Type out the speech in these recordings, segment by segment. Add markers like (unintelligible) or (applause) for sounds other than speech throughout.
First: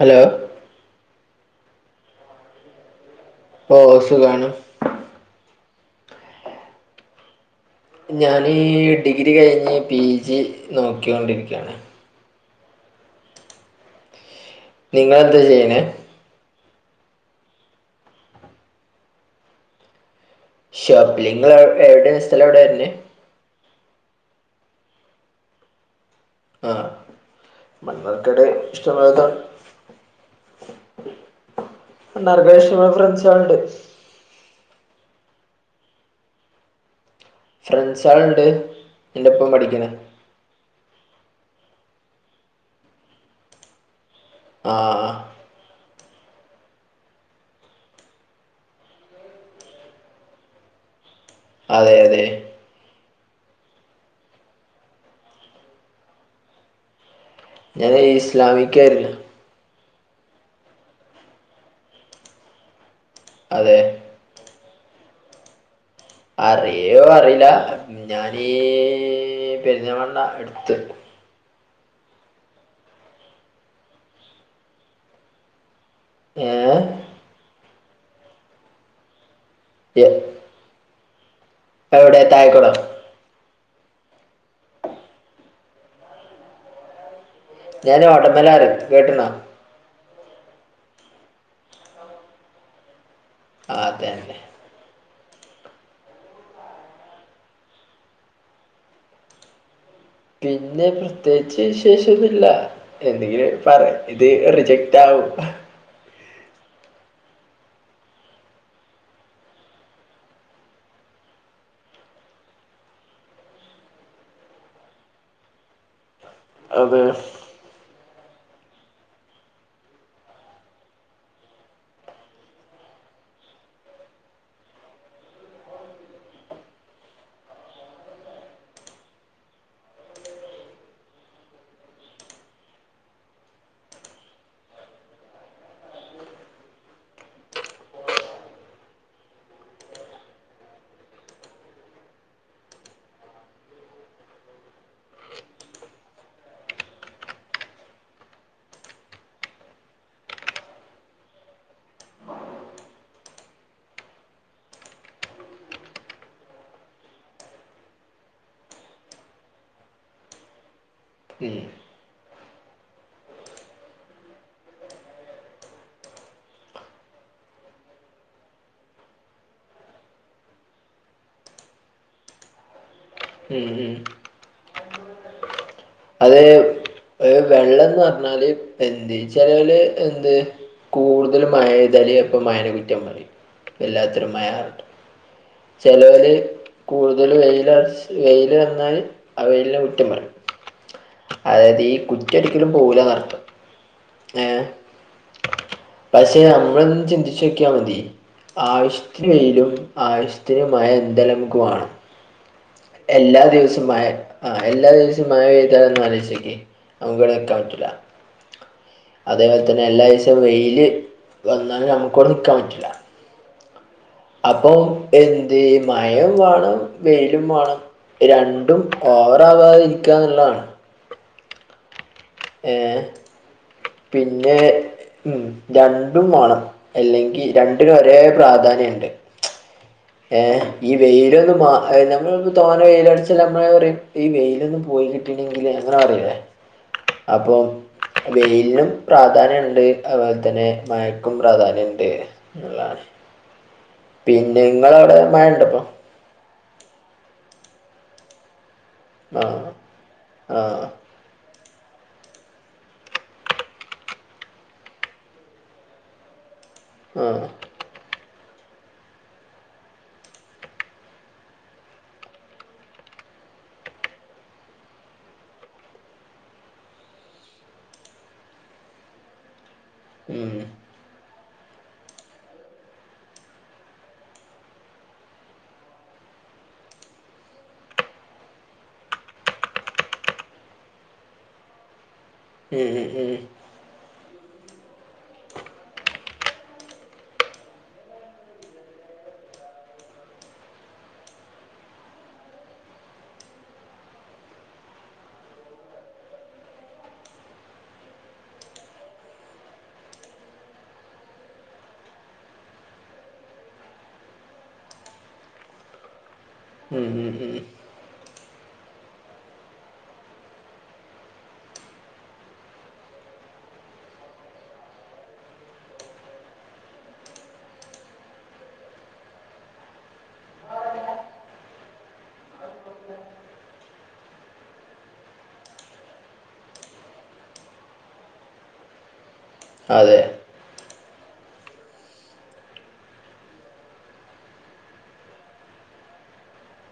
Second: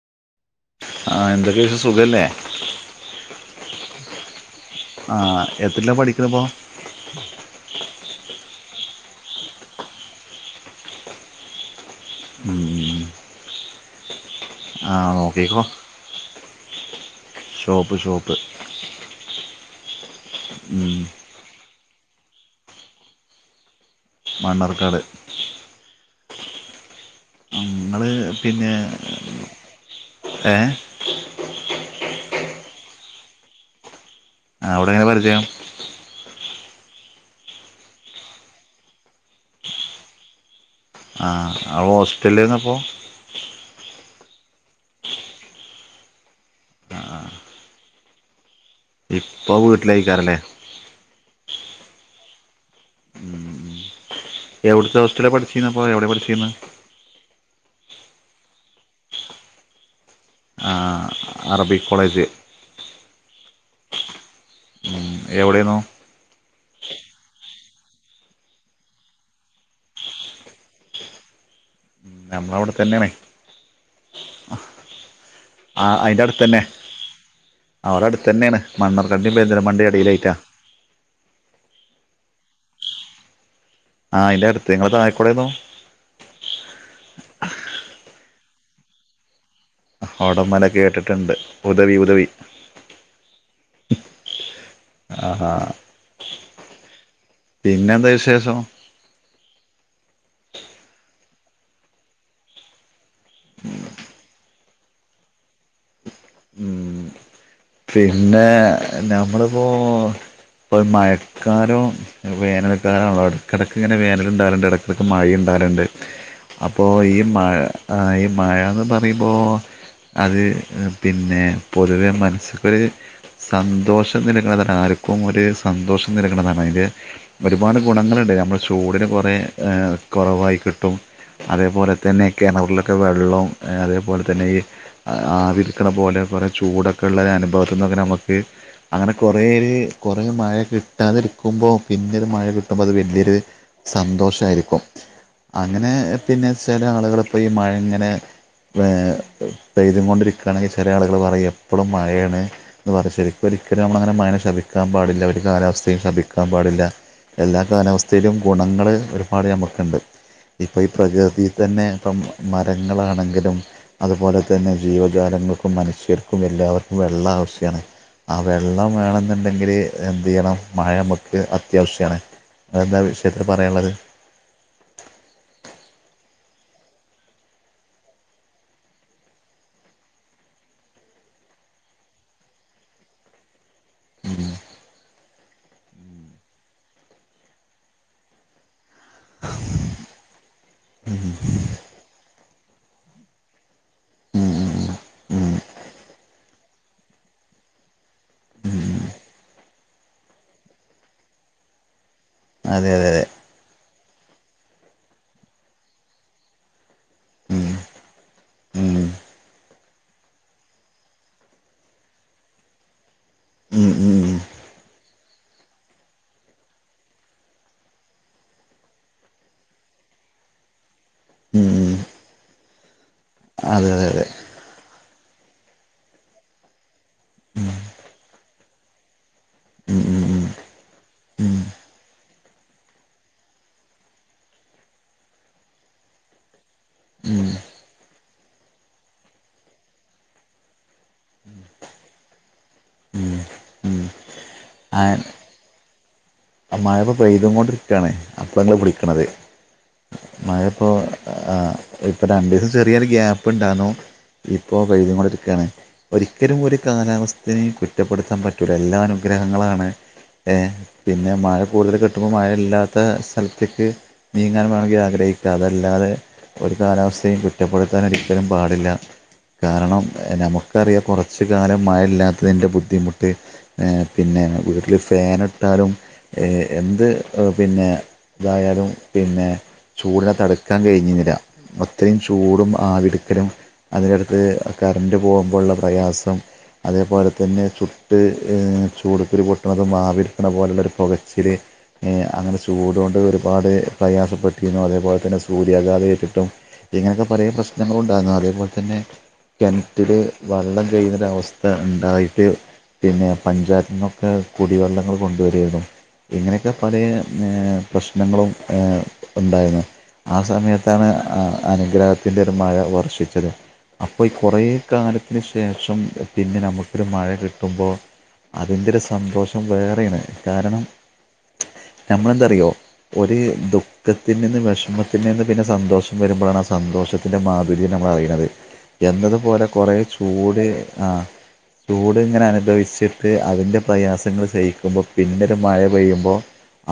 Hello ആ എന്തെര് വിഷ സുഖല്ലേ ഓ സുഖമാണ് എത്രീലാ പഠിക്കണത് ഇപ്പം ഞാന് ഡിഗ്രി കഴിഞ്ഞ് പി ജി നോകിയോണ്ടിരിക്കാണ് മ്മ് ആ നിങ്ങളെന്താ നോക്കിക്കോ ചെയ്യണേ ഷോപ്പ് ഷോപ്പ് ഉം. ഷോപ്പാലിങ്ങള് എവിടെ സ്ഥലം എവിടെ വെര്ണേ മണ്ണാർക്കാട് ആ നിങ്ങൾ മണ്ണാർക്കാട് പിന്നെ ഇഷ്ടംപോലെത്ത ഏ മണ്ണാർക്കാട് ഇഷ്ടംപോലെ ഫ്രൺസാള്ണ്ട് അവിടെ എങ്ങനെ പരിചയം ഫ്രൺസാള്ണ്ട് ഇൻ്റൊപം പഠിക്ണെ ആ അ ഹോസ്റ്റലിലാന്നപ്പോ ആ ഇപം വീട്ടിലേയ്ക്കാരല്ലേ അതെ അതെ എവുട്ത്തോസ്റ്റലാ പഠ്ച്ചന്നപ്പം എവ്ടെ പഠിച്ചിന്നെ ഞാന് ഇസ്ലാമിക്കായിര്ന്നു അറബി കോളേജ് അതെ എവിടേന്നു അറിയോ അറീല്ല ഞാനീ പെരിന്തൽമണ്ണ അട്ത്ത് നമ്മള അവിടെ തന്നെയണേ ആ അതിന്റെ അടുത്ത് തന്നെ ഏഹ് അവടെ അടുത്ത് തന്നെയാണ് മണ്ണാർക്കാട് (unintelligible) പെരിന്തൽമണ്ണ എടയിലായിട്ടാ എവടെ താഴെകൊടോ ആഹ് അന്റെറെ അടുത്ത് നിങ്ങ തായക്കോടെന്നോ ഞാന ഉടമലാര കേട്ടുന്നാ ഒടമല കേട്ടിട്ടുണ്ട് ഉദവി ഉദവി ആ അതന്നെ ആഹാ പിന്നെ എന്താ വിശേഷം പിന്നെ പ്രത്യേകിച്ച് വിശേഷം ഒന്നുമില്ല എന്തെങ്കിലുക്കെ പറയ് ഇത് റി ജാക്ടവും ഉം പിന്നെ നമ്മളിപ്പോ ഇപ്പൊ മഴക്കാരോ വേനൽക്കാരോണല്ലോ എടക്കിടക്ക് ഇങ്ങനെ വേനല ഇണ്ടാവറുണ്ട് ഇടക്കിടക്ക് മഴണ്ടാവാ റിണ്ട് അപ്പോൾ അത് ഈ മഴ ഈ മഴന്ന് പറയുമ്പോൾ അത് പിന്നെ പൊതുവെ മനസ്സ്ക്കൊരു സന്തോഷം നൽകണതാണ് ആർക്കും ഒരു സന്തോഷം നൽകണതാണ് അതില് ഒരുപാട് ഗുണങ്ങളുണ്ട് നമ്മൾ ചൂടിന് കുറെേ കൊറവായി കിട്ടും അതേപോലെ തന്നെ കിണറിലൊക്കെ വെള്ളം അതേപോലെ തന്നെ ഈ ആ വിക്കണ പോലെ കുറേ ചൂടൊക്കെള്ള അനുഭവത്തിൽന്നൊക്കെ നമുക്ക് അങ്ങനെ കൊറേ ഒരു കൊറേ മഴ കിട്ടാതിരിക്കുമ്പോ പിന്നൊരു മഴ കിട്ടുമ്പോ അത് വല്യോരു സന്തോഷായിരിക്കും അങ്ങനെ പിന്നെ ചെല ആളുകളിപ്പോ ഈ മഴ ഇങ്ങനെ പെ പെയ്ത് കൊണ്ടിരിക്ക ക്കുകണെങ്കിൽ ചില ആളുകൾ പറയും എപ്പോളും മഴയാണ് എന്ന് പറഞ്ഞ ശരിക്കും ഒരിക്കലും നമ്മളങ്ങനെ മഴനെ ശപിക്കാൻ പാടില്ല ഒരി കാലാവസ്ഥയും ശപിക്കാൻ പാടില്ല എല്ലാ കാലാവസ്ഥയിലും ഗുണങ്ങൾ ഒരുപാട് ഞമുക്കുണ്ട് ഇപ്പൊ ഈ പ്രകൃതിൽ ഉം. തന്നെ ഇപ്പം മരങ്ങളാണെങ്കിലും അതുപോലെ തന്നെ ജീവിത ജാലങ്ങൾക്കും മനുഷ്യർക്കും എല്ലാവർക്കും വെള്ളം ആവശ്യാണ് ആ വെള്ളം വേണെന്നുണ്ടെങ്കില് എന്ത് ചെയ്യണം മഴ മ്മക്ക് അത്യാവശ്യണ് അതെന്താ ആ വിഷയത്തി ഉം പറയാനുള്ളത് ഉം. അത് വെള്ളംന്ന് പറഞ്ഞാല് എന്ത് ചെലോല് എന്ത് കൂടുതലും മയ എയ്താല് അപ്പ മയേനെ കുറ്റം പറയിം വല്ലാത്തൊരു മായന്ന് പറഞ്ഞിട്ട് ചെലൊരു കൂടുതൽ വെൽ വെയില് വന്നാൽ അവയിലെ കുറ്റംപറയും ഉ കുറ്റ ഒരിക്കലും പോല കറത്ത് ഉം ഏഹ് ഉം ഉം ഉം പക്ഷെ നമ്മളൊന്ന് ചിന്തിച്ച നോക്കിയ മതി ആവിശ്യത്തിന് വെയിലും ആവശ്യത്തിന് മഴയും എന്തായാലും നമ്മക്ക് വേണം അതെ അതെ അതെ എല്ലാ ദിവസമായ ആ എല്ലാദിവസം മഴ പെയ്തന്ന് ആലോചിച്ചു നോക്കിയേ നമ്മക്ക് ഇവിടെ ഉം നിക്കാൻപറ്റൂല ഉം അതേപോലെ തന്നെ എല്ലാ ദിവസവും വെയില് വന്നാലും നമുക്കവിടെ നിക്കാൻ പറ്റില്ല ഉം ഉം അപ്പൊ എന്ത് മയം വേണം വെയിലും വേണം രണ്ടും ഓവറാവാതെ ഇരിക്കുക എന്നുള്ളതാണ് ഉം ഉം ഉം ഏർ അതെ അതെ അതെ പിന്നെ ഉം രണ്ടും വേണം അല്ലെങ്കി രണ്ടിന ഒരേ പ്രാധാന്യംണ്ട് ഉം ഏ ഉം ഈ ഉം വെയിലൊന്നും നമ്മ തോന വെയിലടിച്ച നമ്മള ഈ വെയിലൊന്നും പോയി കിട്ടെങ്കില് അങ്ങനെ പറയില്ലേ ഉം ഉം അപ്പം വെയിലിനും പ്രാധാന്യം ഉണ്ട് അതുപോലെ തന്നെ മഴക്കും പ്രാധാന്യംണ്ട് എന്നുള്ളതാണ് ഉം (unintelligible) ഉം പിന്നെ നിങ്ങള അവിടെ മഴ ഇണ്ടപ്പൊ മഴൈപ്പോ പെയ്തക്കൊണ്ടിരിക്കാൻ കൊണ്ടിരിക്കുകയാണ് അപ്പളങ്ങളെ വിളിക്കും ണത് ആഹ് ആഹ് മഴയപ്പോ ആഹ് ഇപ്പം രണ്ടീസം ചെറിയ ഒരു ഗ്യാപ് ഉണ്ടായിരുന്നു ഇപ്പോൾ പെയ്തോണ്ട് നിക്കാണ് ഒരിക്കലും ഒരു ആഹ് കാലാവസ്ഥെ കുറ്റപ്പെടുത്താൻ പറ്റൂല എല്ലാ അനുഗ്രഹങ്ങളാണ് പിന്നെ മഴ കൂടുതൽ കിട്ടുമ്പോൾ മഴയില്ലാത്ത സ്ഥലത്തേക്ക് നീങ്ങാൻ വേണമെങ്കിൽ ആഗ്രഹിക്കുക അതല്ലാതെ ഒരു കാലാവസ്ഥയും കുറ്റപ്പെടുത്തൻ ഒരിക്കലും പാടില്ല കാരണം ഉം നമുക്കറിയാം കുറച്ച് കാലം മഴയില്ലാത്തതിൻ്റെ ബുദ്ധിമുട്ട് പിന്നെ വീട്ടിൽ ഫൻ ഇട്ടാലും ഏ എന്ത് പിന്നെ ഇതായാലും പിന്നെ ചൂടിനെ തടുക്കാൻ കഴിഞ്ഞുന്നില്ല അത്രയും ചൂടും ഉം ഉം ആവിടുക്കലും അതിന്റെടുത്ത് കറണ്ട് പോകുമ്പോള്ള പ്രയാസം അതേപോലെ തന്നെ ചുട്ട് ചൂടുക്കൊരു പൊട്ട് ആവിയെടുക്കുമ്പോ പോലുള്ളൊരു പോകച്ചിൽ അങ്ങനെ ചൂട്കൊണ്ട് ഒരുപാട് പ്രയാസപ്പെട്ടിരുന്നു അതേപോലെ തന്നെ സൂര്യാഘാതയെ ഏറ്റിട്ടും ഇങ്ങനെയൊക്കെ പറയ പ്രശ്നങ്ങളൾ ഉണ്ടായിരുന്നു അതേപോലെ തന്നെ കിണറ്റില് വെള്ളം കഴിയുന്ന അവസ്ഥ ഉണ്ടായിട്ട് പിന്നെ പഞ്ചായത്തി നിന്നൊക്കെ കുടിവെള്ളങ്ങൾ കൊണ്ടുവരാരുന്നു ഇങ്ങനെയൊക്കെ പല ഉം ഉം ഉം ഏ ഉം പ്രശ്നങ്ങളും ഏ ഉണ്ടായിരുന്നു ആ സമയത്താണ് അനുഗ്രഹത്തിന്റെ ഒരു മഴ വർഷിച്ചത് അപ്പൊ ഈ കുറേ കാലത്തിന് ശേഷം പിന്നെ നമുക്ക് മഴ കിട്ടുമ്പോൾ അതിന്റെ ഒരു സന്തോഷം വേറെയാണ് കാരണം (inaudible) നമ്മളെന്താറിയോ ഒരു ദുഃഖത്തിൽ നിന്ന് വിഷമത്തിൽ നിന്ന് പിന്നെ സന്തോഷം വരുമ്പോഴാണ് സന്തോഷത്തിൻ്റെ മാധുര്യം നമ്മൾ അറിയുന്നത് എന്നതുപോലെ കുറേ അതെ ചൂട് ആ ചൂട് ഇങ്ങനെ അനുഭവിച്ചിട്ട് അതിൻ്റെ പ്രയാസങ്ങൾ ചെയ്യിക്കുമ്പോൾ പിന്നെ മഴ പെയ്യുമ്പോൾ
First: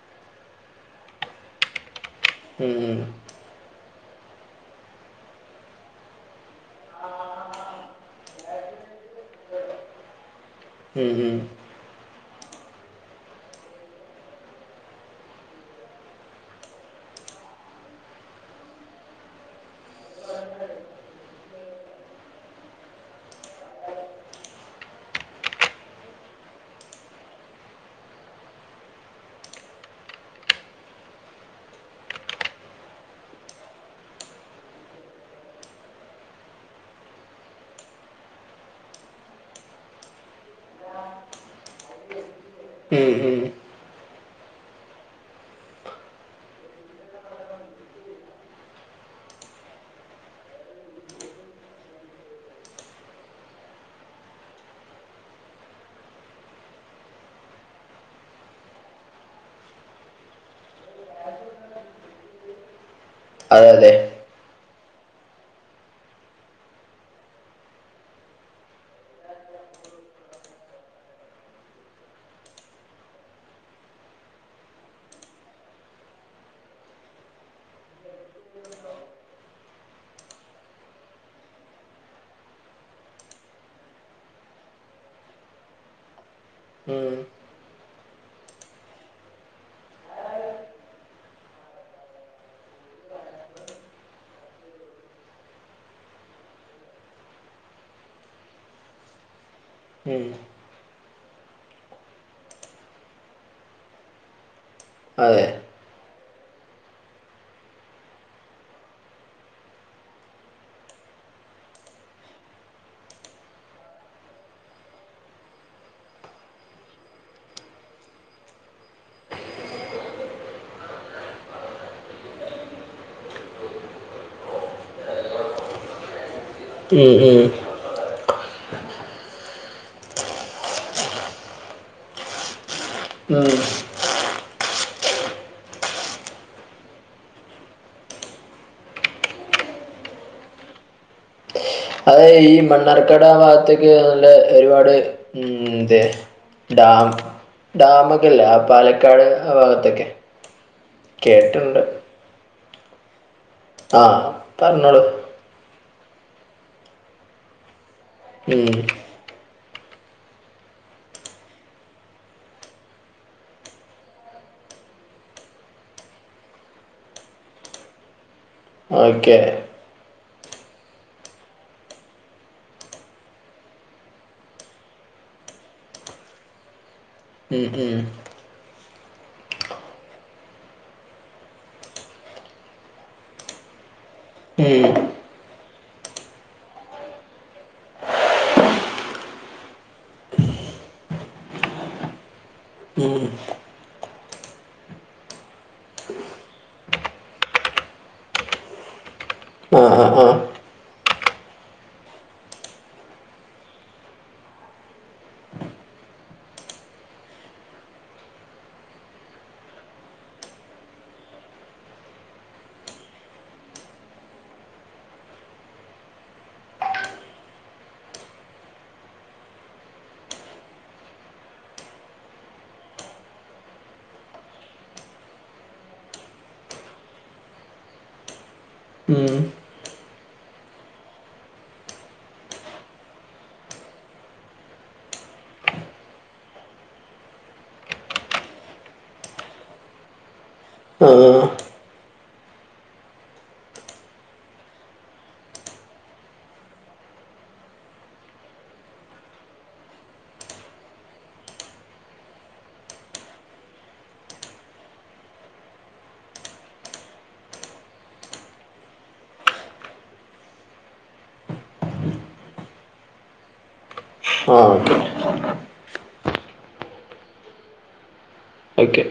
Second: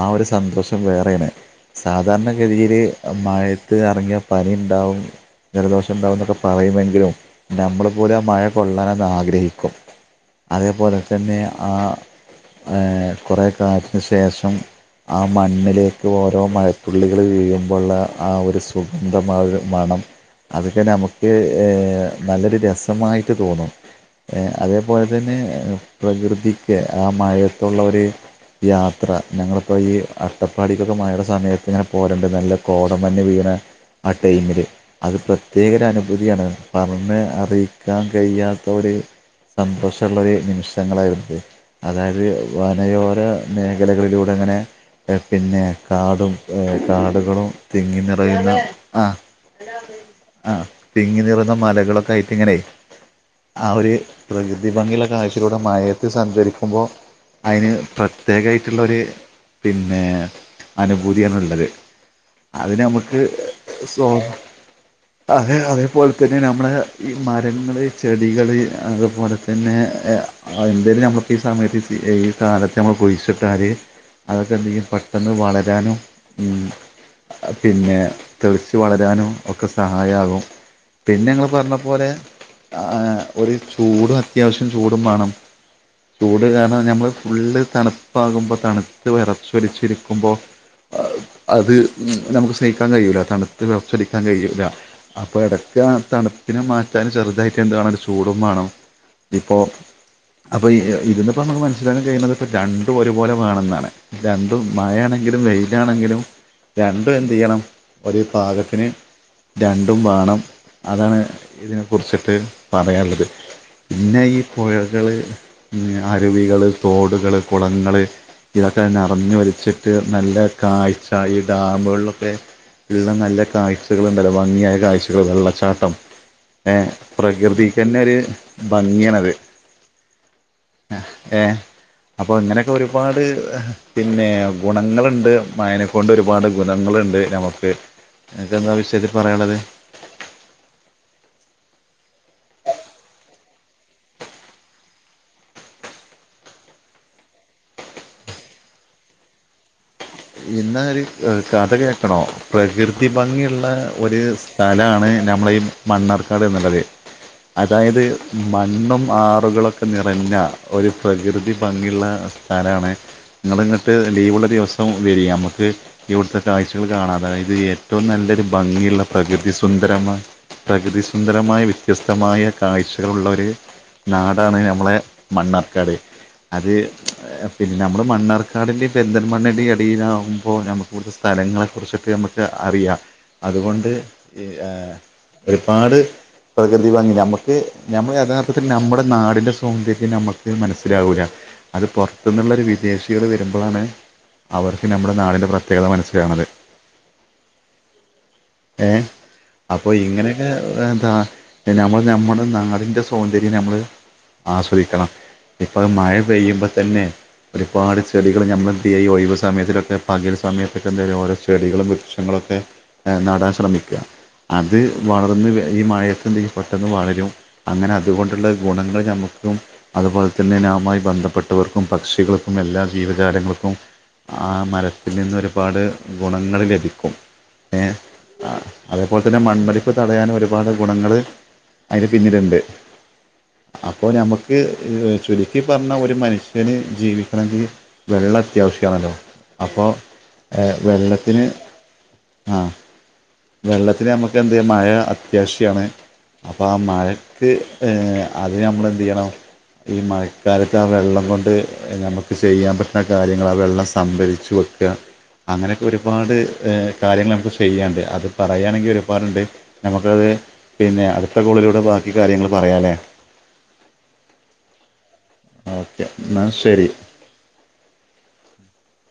ആ ഒരു സന്തോഷം വേറെയാണ് സാധാരണ ഉം ഗതിയില് ഉം മഴത്ത് ഇറങ്ങിയ പനി ഉണ്ടാവും ജലദോഷം ഉണ്ടാവുമോക്കെ പറയുമെങ്കിലും നമ്മൾ പോലും ആ മഴ കൊള്ളാൻന്ന് ആഗ്രഹിക്കും (inaudible) അതേപോലെ ഉം ഉം തന്നെ ആ കുറേ കാലത്തിന് ശേഷം ആ മണ്ണിലേക്ക് ഓരോ മഴത്തുള്ളികള് വീഴുമ്പോള്ള ആ ഒരു സുഗന്ധമായ മണം അതൊക്കെ നമുക്ക് നല്ലൊരു രസമായിട്ട് തോന്നും അതേപോലെ തന്നെ പ്രകൃതിക്ക് ആ മഴത്തുള്ള ഒരു യാത്ര ഞങ്ങളിപ്പോ ഈ അട്ടപ്പാടിക്കൊക്കെ മഴയുടെ സമയത്ത് ഇങ്ങനെ പോവല്ണ്ട് നല്ല കോടമഞ്ഞ് വീഴ്ണ ആ ടൈമില് അത് പ്രത്യേക ഒരു അനുഭൂതിയാണ് പറഞ്ഞ് അറിയിക്കാൻ കഴിയാത്ത ഒരു സന്തോഷമുള്ള ഒരു നിമിഷങ്ങളായിരുന്നത് അതായത് ഉം വനയോര ഉം മേഖലകളിലൂടെ അങ്ങനെ പിന്നെ കാടും കാടുകളും തിങ്ങി നിറയുന്ന ആ ആ തിങ്ങി നിറന്ന മലകളൊക്കെ ആയിട്ട ഇങ്ങനെ ആ ഒരു പ്രകൃതി ഭംഗിയുള്ള കാഴ്ചിലൂടെ മയത്ത് സഞ്ചരിക്കുമ്പോൾ അയ്ന് പ്രത്യേകായ്ട്ട്ള്ളരു പിന്നെ അനുഭൂതിയാണ്ള്ളത് അതി നമുക്ക് അതെ അതെ സോ അതെ അതേപോലെ തന്നെ നമ്മുടെ ഈ മരങ്ങള് ചെടികള് അതുപോലെ തന്നെ എന്തേലും നമ്മക്ക് ഈ സമയത്ത് ഈ കാലത്ത് നമ്മൾ കുഴിച്ചിട്ടാൽ അതൊക്കെ എന്തെങ്കും പെട്ടെന്ന് വളരാനും പിന്നെ തെളിച്ചു വളരാനും ഒക്കെ സഹായാകും പിന്നെ ഇങ്ങൾ പറഞ്ഞ പോലെ ആ ഒരു ചൂടും അത്യാവശ്യം ചൂടും വേണം ചൂട് കാരണം നമ്മള് ഉം ഫുള്ള് തണുപ്പാകുമ്പോൾ തണുത്ത വിറച്ചൊലിച്ചിരിക്കുമ്പോൾ അത് നമുക്ക് സഹിക്കാൻ കഴിയൂല തണുത്ത വിറച്ചടിക്കാൻ കഴിയൂല അപ്പൊ ഇടക്ക് ആ തണുപ്പിനെ മാറ്റാൻ ചെറുതായിട്ട് എന്ത്‌ വേണം ഒരു ചൂടും വേണം അപ്പോ ഉം അപ്പൊ ഇതിന്നിപ്പം നമുക്ക് മനസ്സിലാക്കാൻ കഴിയുന്നത് രണ്ടും ഒരുപോലെ വേണം എന്നാണ് രണ്ടും മഴയാണെങ്കിലും അതെ വെയിലാണെങ്കിലും രണ്ടും എന്ത് ചെയ്യണം ഒരു പാകത്തിന് രണ്ടും വേണം അതാണ് ഇതിനെ കുറിച്ചിട്ട് പറയാനുള്ളത് പിന്നെ ഈ പുഴകള് അരുവികള് തോടുകള് കുളങ്ങള് ഇതൊക്കെ നിറഞ്ഞു ഒലിച്ചിട്ട് നല്ല കാഴ്ച ഈ ഡാമുകളിലൊക്കെ ഉള്ള നല്ല കാഴ്ചകൾ ഉണ്ടല്ലോ ഭംഗിയായ കാഴ്ചകൾ വെള്ളച്ചാട്ടം ഏ ഉം ഉം പ്രകൃതിക്കെന്നെ ര് ഭംഗിയാണത് ഏ അപ്പൊ ഇങ്ങനെയൊക്കെ ഒരുപാട് ഉം പിന്നെ ഗുണങ്ങളുണ്ട് മഴയനെക്കൊണ്ട് ഒരുപാട് ഉപദ്രവങ്ങളുണ്ട് നമുക്ക് അനക്കെന്താ ആ വിഷയത്തിൽ പറിയാനുള്ളത് (unintelligible) അതെ ഈ മണ്ണാർക്കട് ആ ഭാഗത്തേക്ക് നല്ല ഒരുപാട് ഉം തെ ഡാം ഡാമൊക്കെ ഇല്ലേ ആ പാലക്കാട് ആ ഭാഗത്തൊക്കെ ഇന്നാ ഒരു കഥ കേട്ടിട്ടുണ്ട് കേൾക്കണോ പ്രകൃതി ഭംഗിയുള്ള ആ ഒരു പറഞ്ഞോളൂ സ്ഥലാണ് നമ്മളെ ഈ മണ്ണാർക്കാട് എന്നുള്ളത് അതായത് ഉം മണ്ണും ആറുകളൊക്കെ നിറഞ്ഞ ഒരു പ്രകൃതി ഭംഗിയുള്ള സ്ഥലാണ് ഇങ്ങള് ഇങ്ങട്ട് ലീവുള്ള ദിവസം വരീ നമുക്ക് ഇവട്ത്തെ കാഴ്ചകൾ കാണാം അതായത് ഏറ്റവും നല്ലൊരു ഭംഗിയുള്ള ഓക്കെ പ്രകൃതി സുന്ദരമായ- പ്രകൃതിസുന്ദരമായ വ്യത്യസ്തമായ കാഴ്ചകള് ഉള്ള ഒര് നാടാണ് നമ്മളെ മണ്ണാർക്കാട് അത് ഉം പിന്നെ ഉം നമ്മള് മണ്ണാർക്കാടിന്റിം പെന്തൻമണ്ണൻ്റിം എടീ ടിയിലാകുമ്പോ നമുക്ക് ഇവട്തെ സ്ഥലങ്ങളെ കുറിച്ചൊക്കെ നമുക്ക് അറിയാം അതുകൊണ്ട് ഏ ഉം ഒരുപാട് പ്രകൃതി ഭാംഗി നമുക്ക് നമ്മക്ക് യഥാർത്ഥത്തിൽ നമ്മുടെ നാടിൻന്റെ സൗന്ദര്യം നമുക്ക് മനസ്സിലാവൂല്ല അത് പുറത്ത് ന്ള്ളൊരു ഉം വിദേശികള് വരുമ്പോളാണ് അവർക്ക് നമ്മുടെ നാടിൻ്റെ പ്രത്യേകത മനസ്സിലാക്ണത് (inaudible) ഏ ആ അപ്പൊ ആ ആ ഇങ്ങനെയൊക്കെ ന്താ നമ്മൾ നമ്മുടെ നാടിൻ്റെ സൗന്ദര്യം നമ്മള് ആസ്വദിക്കണം ഇപ്പള് മഴ പെയ്യുമ്പോ തന്നെ ഒരുപാട് ചെടികള് ഞമ്മള് ഈ (unintelligible) സമയത്തിലൊക്കെ പകൽ സമയത്തൊക്കെ എന്തെലും ഓരോ ചെടികളും വൃക്ഷങ്ങളും ഒക്കെ എ നടാൻ ശ്രമിക്ക അത് വളർന്ന് വെ ഈ മഴത്ത് എന്തെയ്യും പെട്ടെന്ന് വളരും അങ്ങനെ അതുകൊണ്ടുള്ള ഗുണങ്ങൾ ഞമ്മക്ക് (unintelligible) അതുപോലെ തന്നെ നാമായി ബന്ധപ്പെട്ടവർക്കും പക്ഷികൾക്കും എല്ലാ ജീവജാലങ്ങൾക്കും ആ മരത്തിൽ നിന്ന് ഒരുപാട് ഗുണങ്ങൾ ലഭിക്കും ഏ ആ അതേപോലെ ഉം തന്നെ മണ്ണൊലിപ്പ് തടയാൻ ഒരുപാട് ഗുണങ്ങൾ അതിന് പിന്നില്ണ്ട്. അപ്പൊ ഞമക്ക് ചുരുക്കി പറഞ്ഞാ ഒരു മനുഷ്യന് ജീവിക്കണങ്കി വെള്ള വെള്ളം അത്യാവിശ്യാണല്ലോ അപ്പം ഏ ആ വെള്ളത്തിന് ആ വെള്ളത്തിന് ഞമ്മക്ക് എന്തയ്യ മഴ അത്യാവിശ്യാണ്. അപ്പൊ ആ മഴക്ക് ഏ അതിന് ഞമ്മളെന്തയ്യണം ഈ മഴക്കാലത്ത് ആ വെള്ളം കൊണ്ട് ഞമ്മക്ക് ചെയ്യാൻ പറ്റ്ണ കാര്യങ്ങള് ആ വെള്ളം സംഭരിച്ചു വെക്ക അങ്ങനൊക്കെ ഒരുപാട് എ കാര്യങ്ങള് ഞമ്മക്ക് ചെയ്യാണ്ട് അതു (unintelligible) പറയാണെങ്കി ഒരുപാടുണ്ട് നമുക്കത് പിന്നെ അടുത്ത കോളിലൂടെ ബാക്കി കാര്യങ്ങൾ പറയാ ല്ലേ (inaudible) ആ ആ ഓക്കെ ന്നാ ശെരി ഓക്കെ